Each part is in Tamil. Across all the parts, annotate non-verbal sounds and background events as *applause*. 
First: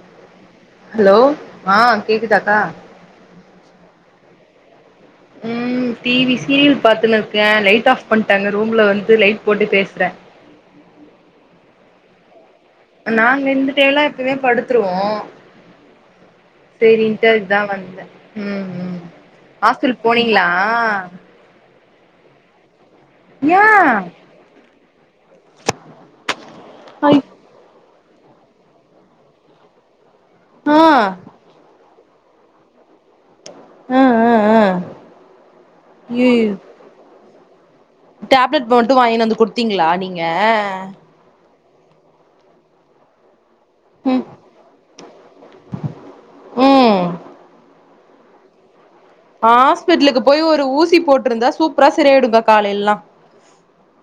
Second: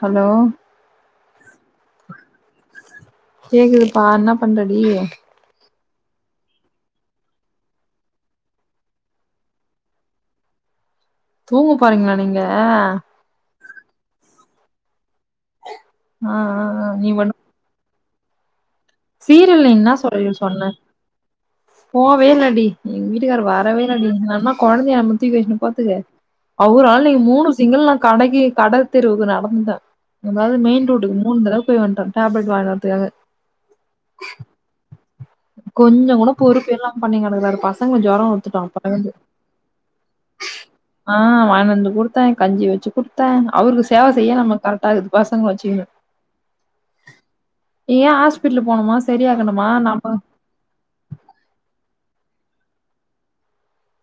ஹலோ ஹலோ ஆ கேக்குதாக்கா கேக்குதுப்பா என்ன பண்றடி ம் டிவி சீரியல் பாத்துன்னுருக்கே லைட் ஆஃப் பண்ணட்டாங்க ரூம்ல வந்து லைட் போட்டு பேசுறே தூங்கு போறீங்களா நீங்க நாங்க இருந்தட்டே எல்லா எப்யுமே படுத்துருவோ ஆ ஆ நீ சரிண்டு தா வந்த ம் ம் சீரில்ல என்ன ஹாஸ்டல் சொ போனீங்களா சொன்ன போ வேனாடி எங்க வீட்டுக்கார ஏ வரவே இல்ல டி நம்ம குழந்தைய *unintelligible* *unintelligible* பாத்துக்க அவுரால் ஐ இன்னிக்கு மூணு சிங்கல் நா கடைகி கடை தெர்வுக்கு நடந்துட்ட நம்மளால ஆ மெயின் ரோட்டுக்கு மூன் தடவ போய் வந்துட்ட டேப்லட் வாயின்வதுக்காக ஆ ஆ ஆ கொஞ்ச கூட ஐயயோ பொறுப்பே இல்லாம பண்ணி கிடக்குக்காரு பாஸ் டேப்லெட் மட்டு வாங்கினு வந்து குடுத்தீங்களா நீங்க ஆ வாயினு வந்து குடுத்தா கஞ்சி வச்சு குடுத்த அவருக்கு சேவ ம் செய்ய நமக்கு கரெக்டக்குது பசங்க வச்சுக்குணு ம் ஏன் ஹாஸ்பிடுலு போன மா ஹாஸ்பிட்டலுக்கு போய் ஒரு ஊசி போட்டுருந்தா சூப்பரா செரியாடுங்க காலையில்லா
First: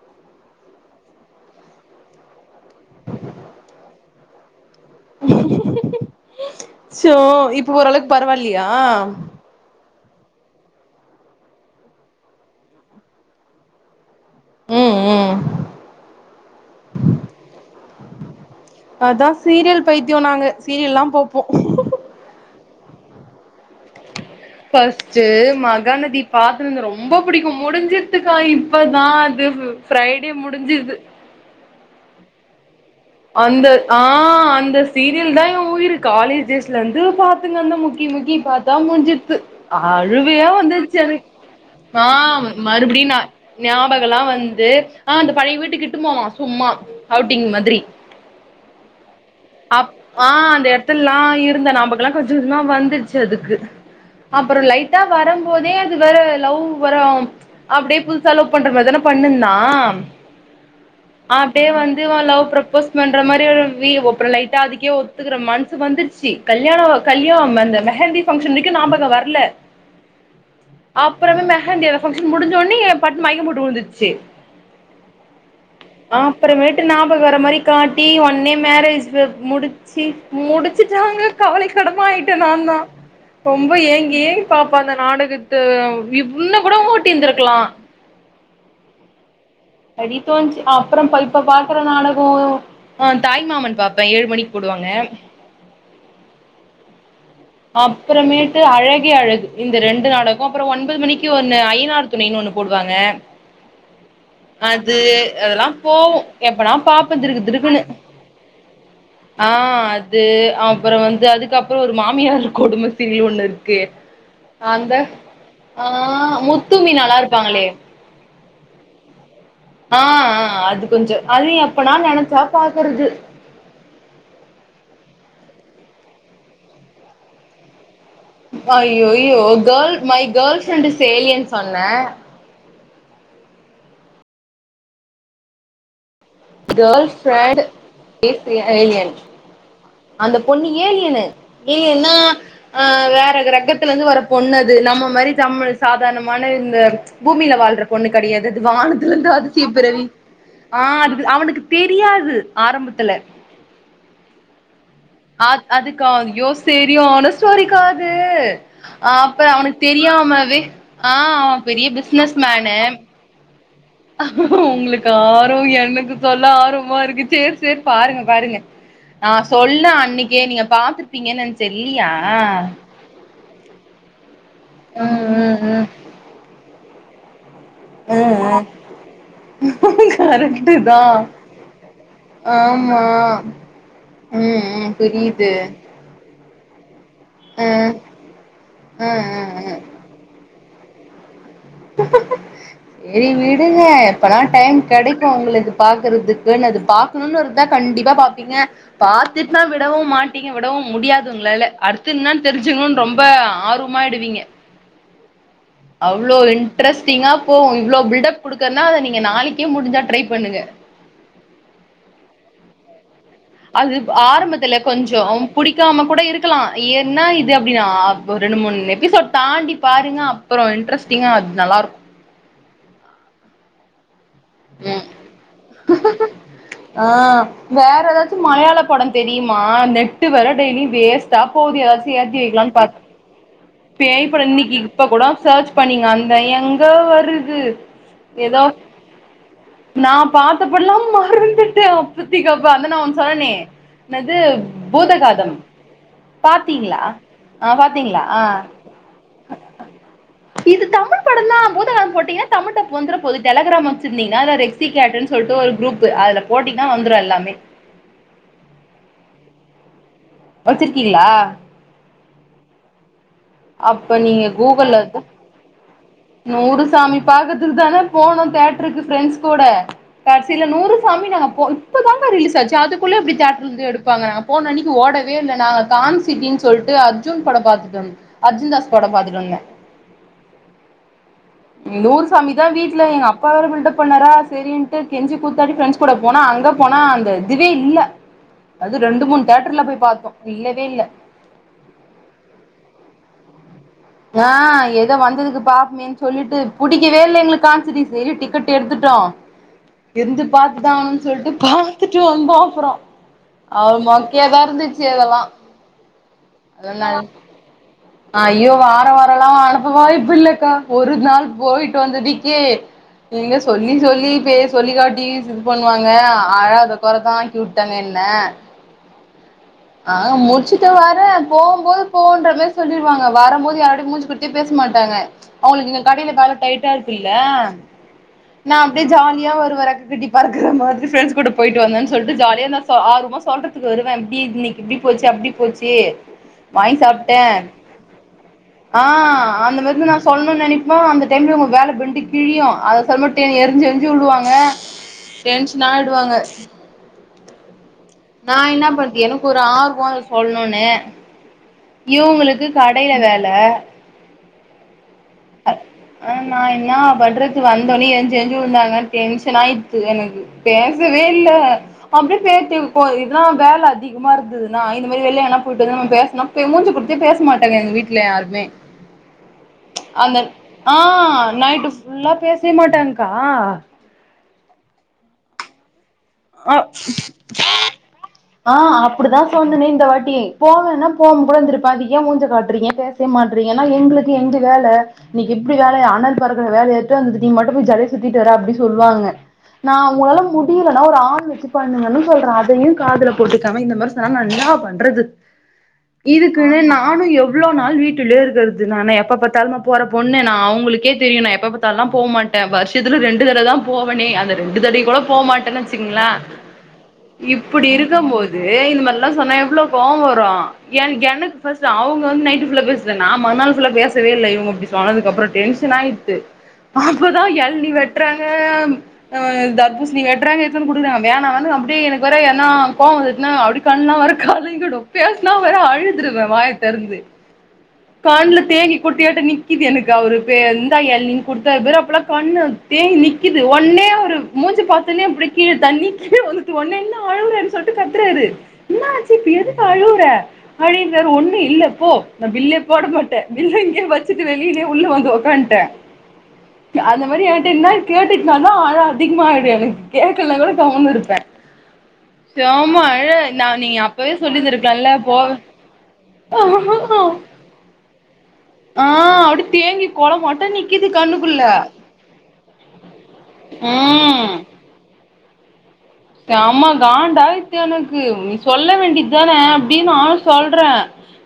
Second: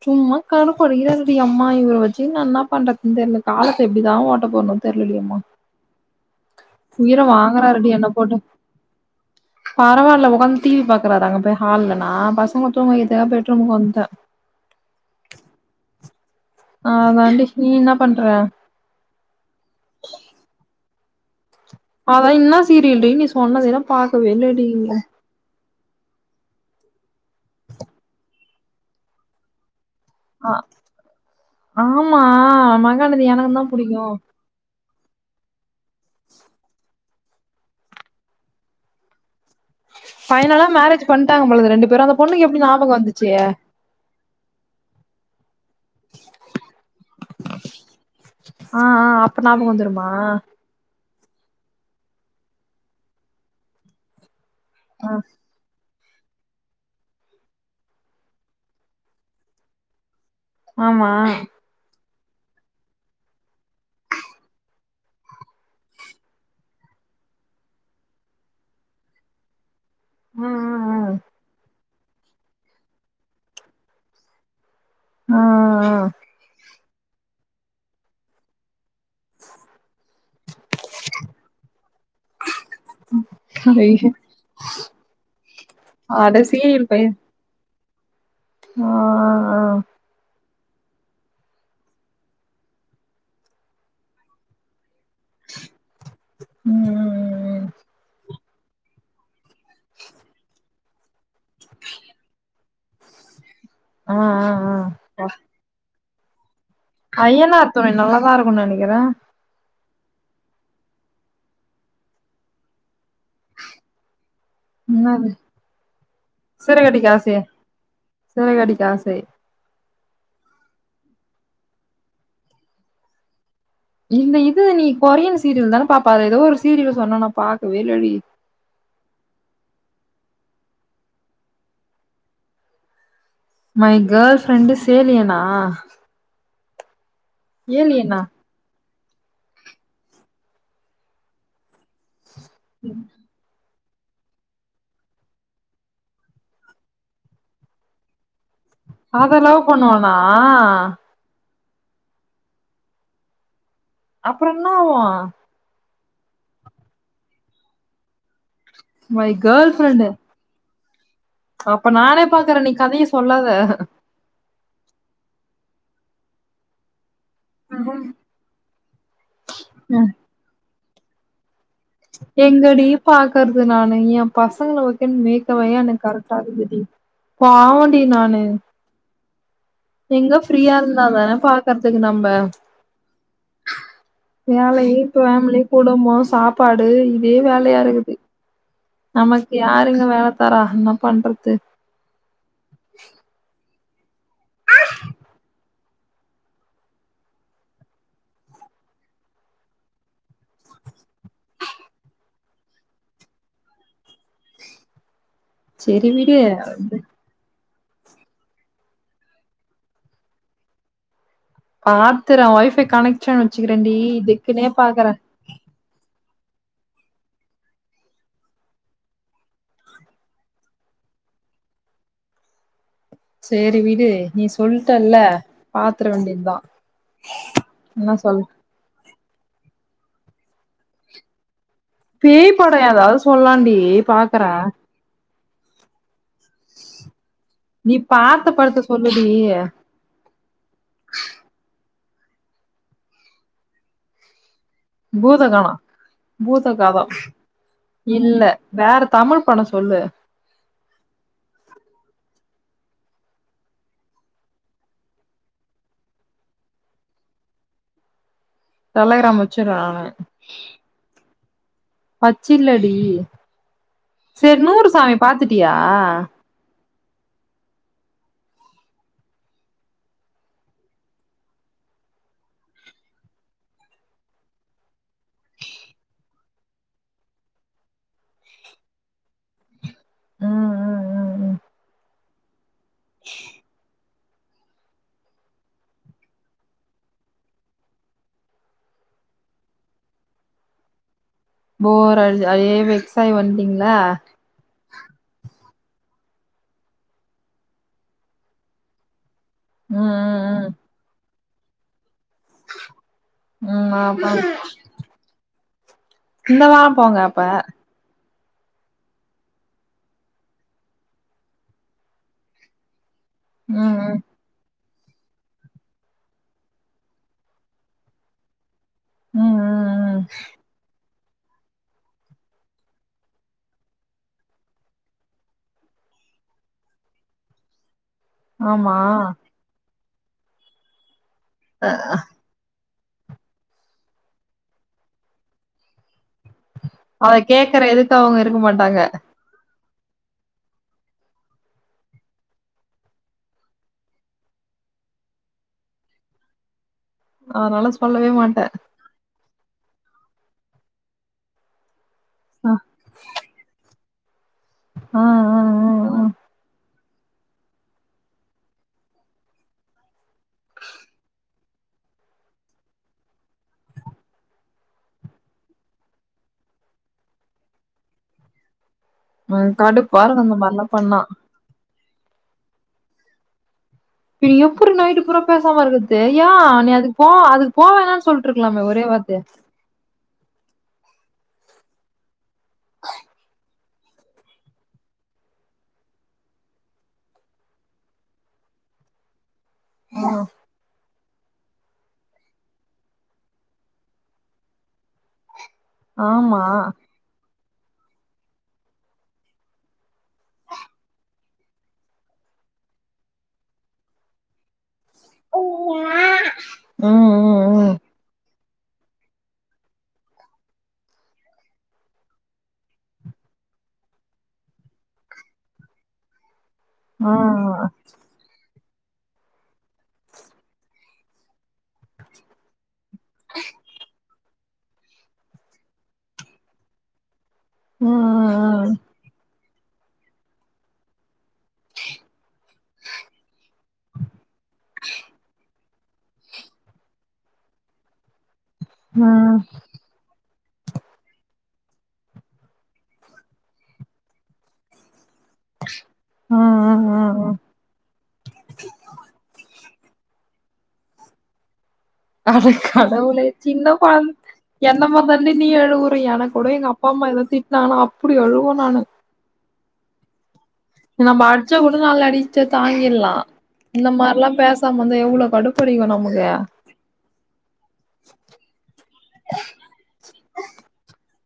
சும்மா கடுப்படிக்கிறாருடி யம்மா இவர வச்சுக்குணு நா என்ன பண்றதுன்னு தெரியல காலத்த எப்டிதா ஓட்ட போறனோ தெர்லடி யம்மா சோ உயிர இப்ப வாங்குறாருடி ஓரளவுக்கு என்ன போட்டு பரவாயில்லையா பரவாயில்ல உட்கந்து டி வி பாக்குறாரு அங்க போய் ஹால்ல நா பசங்க தூங்க வைக்கதுக்காக பெட்ரூமுக்கு வந்துட்ட ம் ம் அதாண்டி நீ என்ன பண்ற அதான் சீரியல் பைத்தியோ நாங்க சீரியல்லா பாப்போ அதா என்ன சீரியல்டி நீ சொன்னதே தா பாக்கவே இல்ல *unintelligible* மகாநதி பாத்துனுந்த ரொம்ப பிடிக்கும் முடிஞ்சித்துக்கா இப்பதா அது ஃப்ரைடே ஆ முடிஞ்சுது ஆமா ம அந்த ஆ அந்த சீரியல் தா என் உயிரு காலேஜ் டேஸ்லந்து பாத்துன்னுருந்தே முக்கி முக்கி பாத்தா முடிஞ்சித்து அழுவையா ஃபைனலா வந்துருச்சி மேரேஜ் எனக்கு பண்ட்டாங்க போலது ரெண்டு பேரு ஆ அந்த பொண்ணுக்கு எப்டி ஞாபகோ மறுபடியு நா வந்துச்சு ஞாபகல்லா வந்து ஆ அந்த பழைய வீட்டுக்கிட்டு போவா சும்மா அவுட்டிங் மாதிரி ஆ ஆ ஞாபகோ அப் வந்துருமா ஆ அந்த இட த்துல்லா இருந்த நாபகல்லா கொஞ்ச கொஞ்சமா வந்துருச்சி அதுக்கு அப்பற லைட்டா ஆ வரம் போதே அது வேற லவ் வரோம் அப்டியே புதுச லவ் பண்ற மாரி தானே பண்ணுந்தான் ஆமா அப்டியே வந்து இவன் லவ் ப்ரொபோஸ் பண்ற மாரி ஒரு வி ஒப்புற லைட்டா அதுக்கே ஒத்துக்கற மனசு வந்துருச்சி கல்யாண கல்யா அந்த மெஹந்தி பங்க்ஷனுக்கு ஞாபகம் வரல ம் ம் ம் அப்புறமே மெஹந்தி அந்த பங்க்ஷன் முடிஞ்சவுடனே பட்டுனு மயக்கோ போட்டுவுழுந்துருச்சி ஆ ஆ அப்புறமேட்டு ஞாபகோ வர மாரி காட்டி ஒன்னே மேரேஜ் முடிச்சி முடிச்சிட்டாங்க கவலைக்கடமா ஆயிட்டே நா தா ஆ ரொம்ப ஐயோ ஏங்கி ஏங்கி பாப்பே அந்த நாடகத்த அட இன்னு கூட சீரியல் பைய ஓட்டி இந்திருக்கலா ஆ ஆ படி தேண்ணுச்சி அப்புறோ ப இப்ப பாக்கற நாடகோ ஆ தாய்மாமன் பாப்பே ஏழு மணிக்கு போடுவாங்க ம் ம் அப்புறமேட்டு அழகே அழகு இந்த ரெண்டு நாடகோ அப்புறோ ஒன்பது மணிக்கி க்கி ஒன்னு ஐய்யனார் துணைன் ஒன்னு போடுவாங்க ஆ ஆ அது அதெலா போவு எப்பனா பா ஐய்யனார் துணை நல்லாதா இருக்குன் நெனைக்கிறே ஆ அது அப்புறோ வந்து அதுக்கப்புறோ ஒரு மாமியார் கெடும சீரியல் ஒன்னு இருக்கு அந்த என்னது ஆ முத்து சிறகடிக்க மீனால்லா ஆசை இருப்பாங்களே சிறகடிக்க ஆசை ஆ ஆ அது கொஞ்ச அது எப்பனா நெனச்சா பாக்கறது இந்த இது நீ கொரியன் சீரியல் தான பாப்ப அத ஏதோ ஒரு சீரியல் சொன்ன நா பாக்கவே இல்லடி ஐய் ஐய்யோ girl my girl friend is alien சொன்னே மை கேள் ஃப்ரெண்டு இஸ் ஏலியனா கேள் ஃப்ரெண்ட் ஏலியனா இஸ் ஏலியன் அந்த பொண்ணு ஏலியனு ஏலியன்னா அ வேற கிரகத்துல இருந்து வர பொண்ணு அது நம்ம மாரி தமிழ் சாதாரணமான இந்த பூமில வாழ்ற பொண்ணு கெடையாது அது வானத்துலந்து அத லவ் அதிசயப்பிறவி பண்ணுவானா ஆ அது து அவுனுக்கு தெரியாது ஆரம்பத்துல அப்புறோ என்னாவு ஆ அதுக்கா யோ சரியான ஸ்டோரிக்கா அது ஆ மை அப்ப கேர்ள் அவுனுக்கு ஃப்ரெண்டு தெரியாமவே ஆ அவன் பெரிய அப்ப நானே பிசினஸ் பாக்கறே நீ மேனு கதைய சொல்லாத உங்களுக்கு ஆர்வோ எனக்கு சொல்ல ஆர்வமா இருக்கு சேரி சேர் பாருங்க பாருங்க நா சொல்ல அன்னைக்கே நீங்க பாத்துருப்பீங்க நென்ச் எங்கடி பாக்கறது நானு ஏ பசங்கள ம் வைக்கன்னு மேய்க் க்கவைய ம் எனக்கு கரெக்டா இருக்கு டி பாவோ ஆ ஆ எங்க ஃப்ரீயா இருந்தாதான பாக்கறதுக்கு நம்ப ஆமா ம் ம் வேலையி புரியுது ஃபேமிலி குடும்போ சாப் ப்பாடு இதே வேலையா ம் இருக்குது ம் நமக் ம் ம் யாருங்க வேல தரா இன்ன பண்றது சேரி விடுங்க எப்பெல்லா டைம் கெடைக்கு உங்களுக்கு பாக்குறதுக் க்குன்னது பாக்கணுன்னு இருந்தா கண்டிப்பா பாப்பீங்க பாத்துட்டுன்னா விடவுமாட்டீங்க விடவு முடியாது உங்களால்ல அடுத்து இன்னான் தெரிஞ்சிக்கனுன் ரொம்ப ஆர் மாயிடுவீங்க *inaudible* செரி அவ்ளோ விடு இண் இன்ஸ்டிங்கா போவு இவ்ளோ பில்டப் குடுக்கறனா அத நீங்க நாளைக்கே முடிஞ்சா ட்ரை பண்ணுங்க பாத்துறே ஒய்ஃபை கனெக்ஷன் வச்சுக்கிறேண்டி அது இதுக்குன்னே ஆரம்பத்துல பாக்குறே கொஞ்சோ புடிக்காம கூட இருக்கலா என்ன இது அப்டினு அப் ரெண்டு மூன் எபிசோட் தாண்டி பாருங்க அ ப்பறோ இன்ட்ரெஸ்ட்டிங்கா அது நல்லாரு சேரி விடு நீ ம் சொல்ட்டல்ல பாத்ர வேண்டியதா ஆ வேற என்ன ஏதாச்சு சொல் மலையாள படம் தெரியுமா நெட்டு் வேற டெய்லி வேஸ்ட்டா போகுது ஏதா பேய் படோ எதாவது சொல்லாண்டி பேய் படோ இன்னிக்கு இப்ப கூடோ செர்ச் பண்ணீங்க அ ந்த எங்க வருது நீ பாத்த எதோ படத்த சொல்லுடி நா பாத்தபடல்லா மறந்துட்டே அப்பத்திகப்ப அதா நா ஒன்னு சொன்னனே என்னது பூதகாதம் பூதகானோ பூத பாத்தீங்ளா காதோ ஆ பாத்தீங்ளா இல்ல வேற தமிழ் படோ சொல்லு இது தமிழ் படந்தா பூதகாதம் போட்டீங்னா தமிழ் டப் வந்தற போது டெலகிராம் வச்சிருந்தீங்ன்னா எதா ரெ சிகேட்டு ன் சொல்ட்டு ஒரு குரூப்பு அதுல போட்டீங்னா வந்துரு எல்லாமே டெலகிராம் வச்சருறே நானு வச்சிருக்கீள்லா பச்சில்லடி அப்ப நீங்க சேர் நூறு கூகுள்ல சாமி தா பாத்துட்டியா நூறு சாமி பாக்கத்துக்கு தானே போனோ தேட்ருக்கு ஃப்ரெண்ட்ஸ் கூட கட்சில்ல நூறு சாமி நாங்க போ இப்பதாங்க்கா ரிலீஸ் ஆச்சு அதுக்குள்ள எப்டி தேட்ர்ல இருந்து எடுப்பாங்கா போன அன்னைக்கு ஓடவே இல்ல நாங்க கான்சிட்டின் சொல்ட்டு அர்ஜுன் படோ பாத்துட்டு வந் அர்ஜுன்தாஸ் படோ பாத்துட்டுவந்தே ம் ம் ம் ம் நூற் சாமிதா வீட்ல எங்க அப்பா வேற பில்டப் பண்ணரா சரின்ட்டு கெஞ்சி கூத்தாடி ஃப்ரெண்ட்ஸ் கூட போனா அங்க போனா அந்த இதுவே இல்ல அது ரெண்டு மூன் தேட்டர்ல போய் பாத்தோ இல்லவே இல்ல போர் அடுச் அதே வெக்ஸ் ஆய் வன்டீங்ளா ஆ ஏதோ வந்ததுக்கு பாப்மேன் சொல்லிட்டு புடிக்கவே இல்ல எங்ளுக்கு கான் சிட்டிசு இரு டிக்கெட் எடுத்துட்டோ ம் இருந்து ம் பாத்துதா ஆகணுன் சொல்ட்டு பாத்துட்டு வந்தோ அப்றோ ம் அவ ம் ஆமா மொக்கயாதா இருந்துச்சு அதெல்லா இந்த வாரோ போங்க அப்ப அயோ வார வாரல்லா அனுப்ப வாய்ப்பில்லக்கா ஒரு நாள் போய்ட்டு வந்ததுக்கே நீங்க சொல்லி ம் ம் சொல்லி பேஸ் சொல்லிகாட்டி இது பண்வாங்க அ அழாத கொறதா ஆக்கிவுட்டாங்க என்ன ம் அ ஆ முச்சிட்டு வரே போம்போது போன்ற மேரி சொல்லிருவாங்க வரம் போது யாரோடயு மூஞ்சி குட்த்தே பேச மாட்டாங்க அவுங்ளுக்கு இங்க கடைல வேல டைட்டா இருக்குல்ல நா ஆமா அப்டே ஜாலியா வருவ றெக்ககட்டி பறக்குற மாதிரி ஃப்ரெண்ஸ் கூட போய்ட்டு அ, வந்தே சொல்ட்டு ஜாலியா நா து ஆர்வமா சொல்றதுக்கு வருவ இப்டி இன்னிக்கி இப்டி போச்சு அப்டி போச்சு வாங்க் அத சாப்ட்ட கேக்குற இதுக்கு அவங்க இருக்க மாட்டாங்க ஆ அந்த மார்தா நா சொல்னுன் நெனிப்பமா அந்த டைம்ல இவ்ங்க வேல பெண்டு கிழியு அத செமட்டெ எரிஞ்சி எரிஞ்சி விழுவாங்க டென்ஷன் ஆய்டுவாங்க அதனால சொல்லவே நா மாட்டே இன்ன பண்து எனக்கு ஒரு ஆர்வோ சொல்ணுனு இவுங்ளுக்கு ஆ கடைல வேல ஆ ஆ அ ஆ நா என்னா பண்ற வந்தொன்னே எஞ்சு எஞ்சு உழுந்தாங்க டென்ஷன் ஆய்த்து எனக்கு பேசவே இல்ல அப்டே பேத்தி போ இதா வேல அ அதிகமா இருந்துது நா இந்த மேரி வெள்ள எண்ணா போய்ட்டு வந்து நம்ம பேஸ்னா பே மூஞ்ச குட்த்தே பேஸ் மாட்டங்க எங்க வீட்ல யாருமே *unintelligible* அந்நாய்ட்டுஃப் ஃபுல்லா பேசேமாட்டாங்க்கா இ எப்றி நைட்டு பூரா பேசாம இருக்க து யா ஆ நீ அதுக் போ அதுக் போவேணான் சொல்ட்ருக்கலாமே ஒரே வார்த்தே வந்துனே இந்த வாட்டி போலனா போம்போது வந்திருப்ப அது ய மூஞ்ச காட்றீங்க பேசவே மாட்றீங்கனா எங்ளுக்கு எங்க வேல நீ இப்டி வேலய அனல் பறக்குற வேலயட்வந்த் நீ மட்டுமே ஜலிச்சு தூக்ட்டு வர அப்டின் சொல்வாங்க நா உங்ளால முடியில நா ஒரு ஆறு வர்ஷ கொழந்த மாரினு சொல்ற அதையூ காதுல போட்டுக்காம இந்த மாரி சொனா நா இன்னா பண்றது ஆமா இதுக்குனே நா நானு எவ்ளோ நாள் வீட்டுலே இருக்கற்து நா என்ன எப்ப பத்தாலுமா போற பொண்ணு நா அவுங்ளுக்கே தெரியு நா எப்ப பா தா லா போ மாட்ட வர்ஷத்துல ரெண்டு தட தா போவனே அந்த ரெண்டு தடயு கூட போமா திங்ளா ம் இப்புடி ம் இருக்கம் போது இந்த மார்லா சொன்னா எவ்ளோ கோவோ வரூ எ எனக் ஃபஸ் அவுங்க வந்து நைட்டு ஃபுல்லா பேஸ்த நா மந்நாள் ஃபுல்லா பேசவே இல்ல இவுங்க இப்டி போனதுக்கப்பறோ டென்ஷன் ஆயிட்டு ம் ஆ அப்பதா எள்நி வெட்றாங்க ஆ தர்பூஸ்ணி வெட்றாங்க த்நன் குடுக்றாங் வேணா வேணா அப்டே எனக்கு வேற ஏனா கோவொ வந்துட்னா அப்டே கண்லா‌ வேற கலங்கிடு பேஸ்னா வேற அழுதுருவ வாய தரந்து ம் ம் கண்ல ம் தேங்கி குட்டியாட்டொ நிக் நிக்குது எனக்கு அவரு பே இந்தா எள்நின் குட்த்தார் பாரு அப்பல்லா கண்ணு தேங்கி நிக்குது ஒன்னே அவுரு மூஞ்ச பாத்துன்னே அப்டே கீழ தண்ணி கீழ உந்துட்டு ஒன்னே என்ன அழுவுறன் சொல்ட்டு கத்துறாரு இன்னா ஆச்சு இப்ப எது அழுவுர அடினார் ஒண்ணு இல்ல போ நா பில்லே போட மாட்ட பில்ல இங்க்யே வச்சுட்டு வெளியிலே உள்ள வந்து ஒக் க்கான்ட்ட அந்த மாரி யன்ட்ட இன்னா கேட்டுட்னாலு அழ அதிக்மா ஆய்டு எனக் கேக்கல்லாலு கம்முன் இருப்ப அட கடவுளே நா சின்ன நீங்க கொழந் அப்பவே என்ன சொல்லிருந்திருக்கலால்ல போ மாற்தான்டி நீ எழுவுற எனக்கூட எங்க அப்பா அம்மா எதாது திட் நானா அப்படி அழுவன் நானு ஆ அப்டி தேங்கி கோலமாட்டு நிக் நாம்ம அச்சா கூட நாலு அடிச்சா தாங்கிட்லா இந்த மாரில்லா ம் பேச் ம்ர்ந்தா எவ்ளோ கடுபடிக்கு நமக் செம காண்டாயித்து எனக்கு நீ சொல்ல வேண்டியது தான அப்படின்னு நானு சொல்றே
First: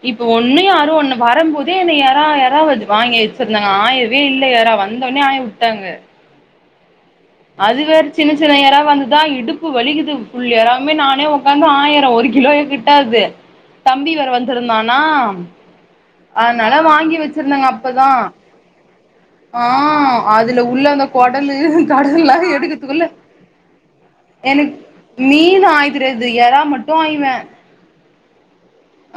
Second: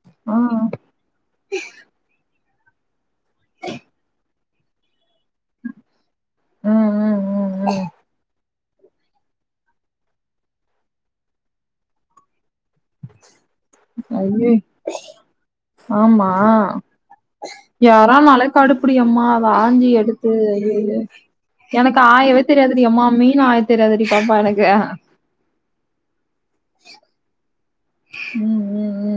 இப்ப ஆ ஒண்ணுு ம் யாரு ஒன்னு வாரம் போ இதே என்ன யாரா யாராவது வாங்கி வச்சிருந்தாங்க ஆயவே இல்ல யரா வந்தோனே ஆய வுட்டாங்க ம் ம் அது ம் வேற சின்ன சி சின்ன எறாவா இந்துதா இடுப்பு வலிக்குது ஃபுல் எராவுமே நானே உக்காந்து ஆயிரே ஒரு கிலோயே கிட்டாது தம்பிவேற ஐயோ வந்திருந்தானா ஆமா அதனாலா வாங்கி வச்சிருந்தாங்க அப்பதா யாரானாலே கடுப்புடி எம்மா அத ஆ ஆஞ்சி எடுத்து அதுல ஐயையோ உள்ளத கொடலு எனக்கு கடல்லா ஆயவே எடுக்கறதுக்குள்ள தெரியாதுடியம்மா மீன் ஆய தெரியாதுடி பாப்பா எனக்கு மீன் ஆய தெரியாது எரா மட்டு ஆய்வே உம்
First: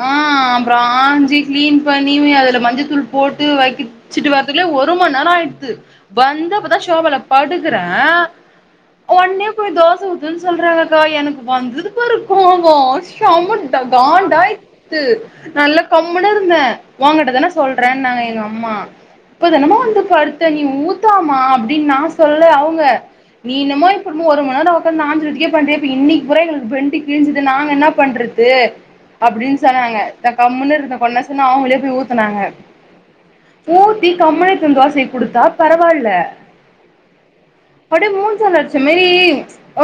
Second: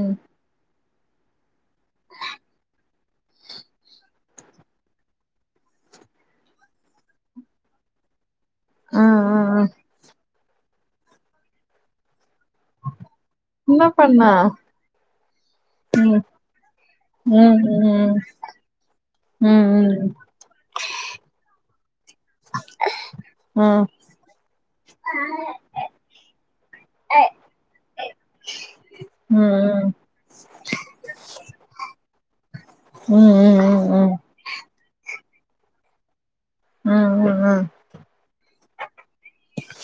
ஆ அப்றோ ஆஞ்சு கிளீன் பண்ணி அதுல மஞ்ச தூள் போட்டு வக்கிச்சிட்டு வர்றதுக்குல்ல ஒரு மண் நேரோ ஆயிடுது வந்து அப்பதா ஷோபால படுக்குறே ஆ ஆ ஒன்னே ஆ போய் தோச ஊத்துனு சொல்றாங்கக்கா எனக்கு வந்துது பாரு கோவோ செம என்ன பண்ண காண்டாயி து நல்லா ம் கம்முன்னுருந்தே ஓங்கிட்டதான சொல்றேனாங்க எங்க அம்மா உம் உம் செத்த நீ ஊத்தாம்மா அப்டின் நா சொல்ல அவுங்க ம் நீன்னமோ இப்போமோ ஒரு மணி நேர ஒக்காந்து ஆஞ்சதுக்கே பன்றியே அப்ப இன்னக்கி கூட எனக்கு ப்பெண்ட்டு கீஞ்சுதே அப்ப நாங்க என்னாப் பண்றது ம் அப்டின் ம் சொன்னாங்க நா கம்முன்னு இருந்தே கொஞ்ச நேர சென்டு அவுங்களே போய் ஊத்துனாங்க ம் ம் ஊத்தி ம் கம்முனு எத்துவந்து தோசய குத்தா பரவால்ல ஆ ஆ ஆ அப்டியே மூஞ்சால அடுச்சா மாறி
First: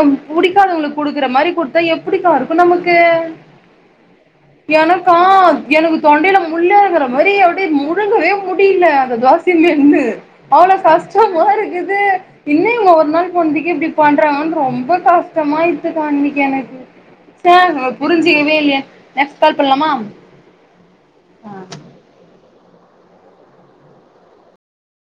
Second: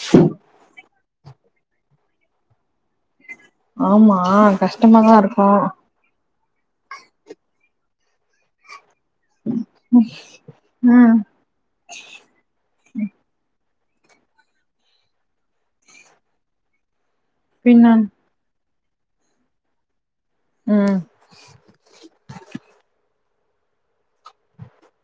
ம் புடிக்காதவங்களுக்கு குடுக்குற மாரி குடுத்தா எப்டிக்கா இருக்கு நமக்கு ஆமா ஆ எனக்கா எனக்கு தொண்டைல முள்ளரங்குற மாரி அப்டே முழுங்கவே முடில்ல துவாசியுமே என்னு அவ்வளோ ம் கஷ்டமா இருக்குது என்ன இவுங்க ஒரு நாள் போன்துக்கே இப்டி பண்றாங்ணு ரொம்ப கஷ்டமா ஆய்த்துகா அன்னக்கி எனக்கு சா நாம பின்ன புரிஞ்சுக்கவே இல்லயே நெக்ஸ்ட் கால் பண்லாமா உம் ஆ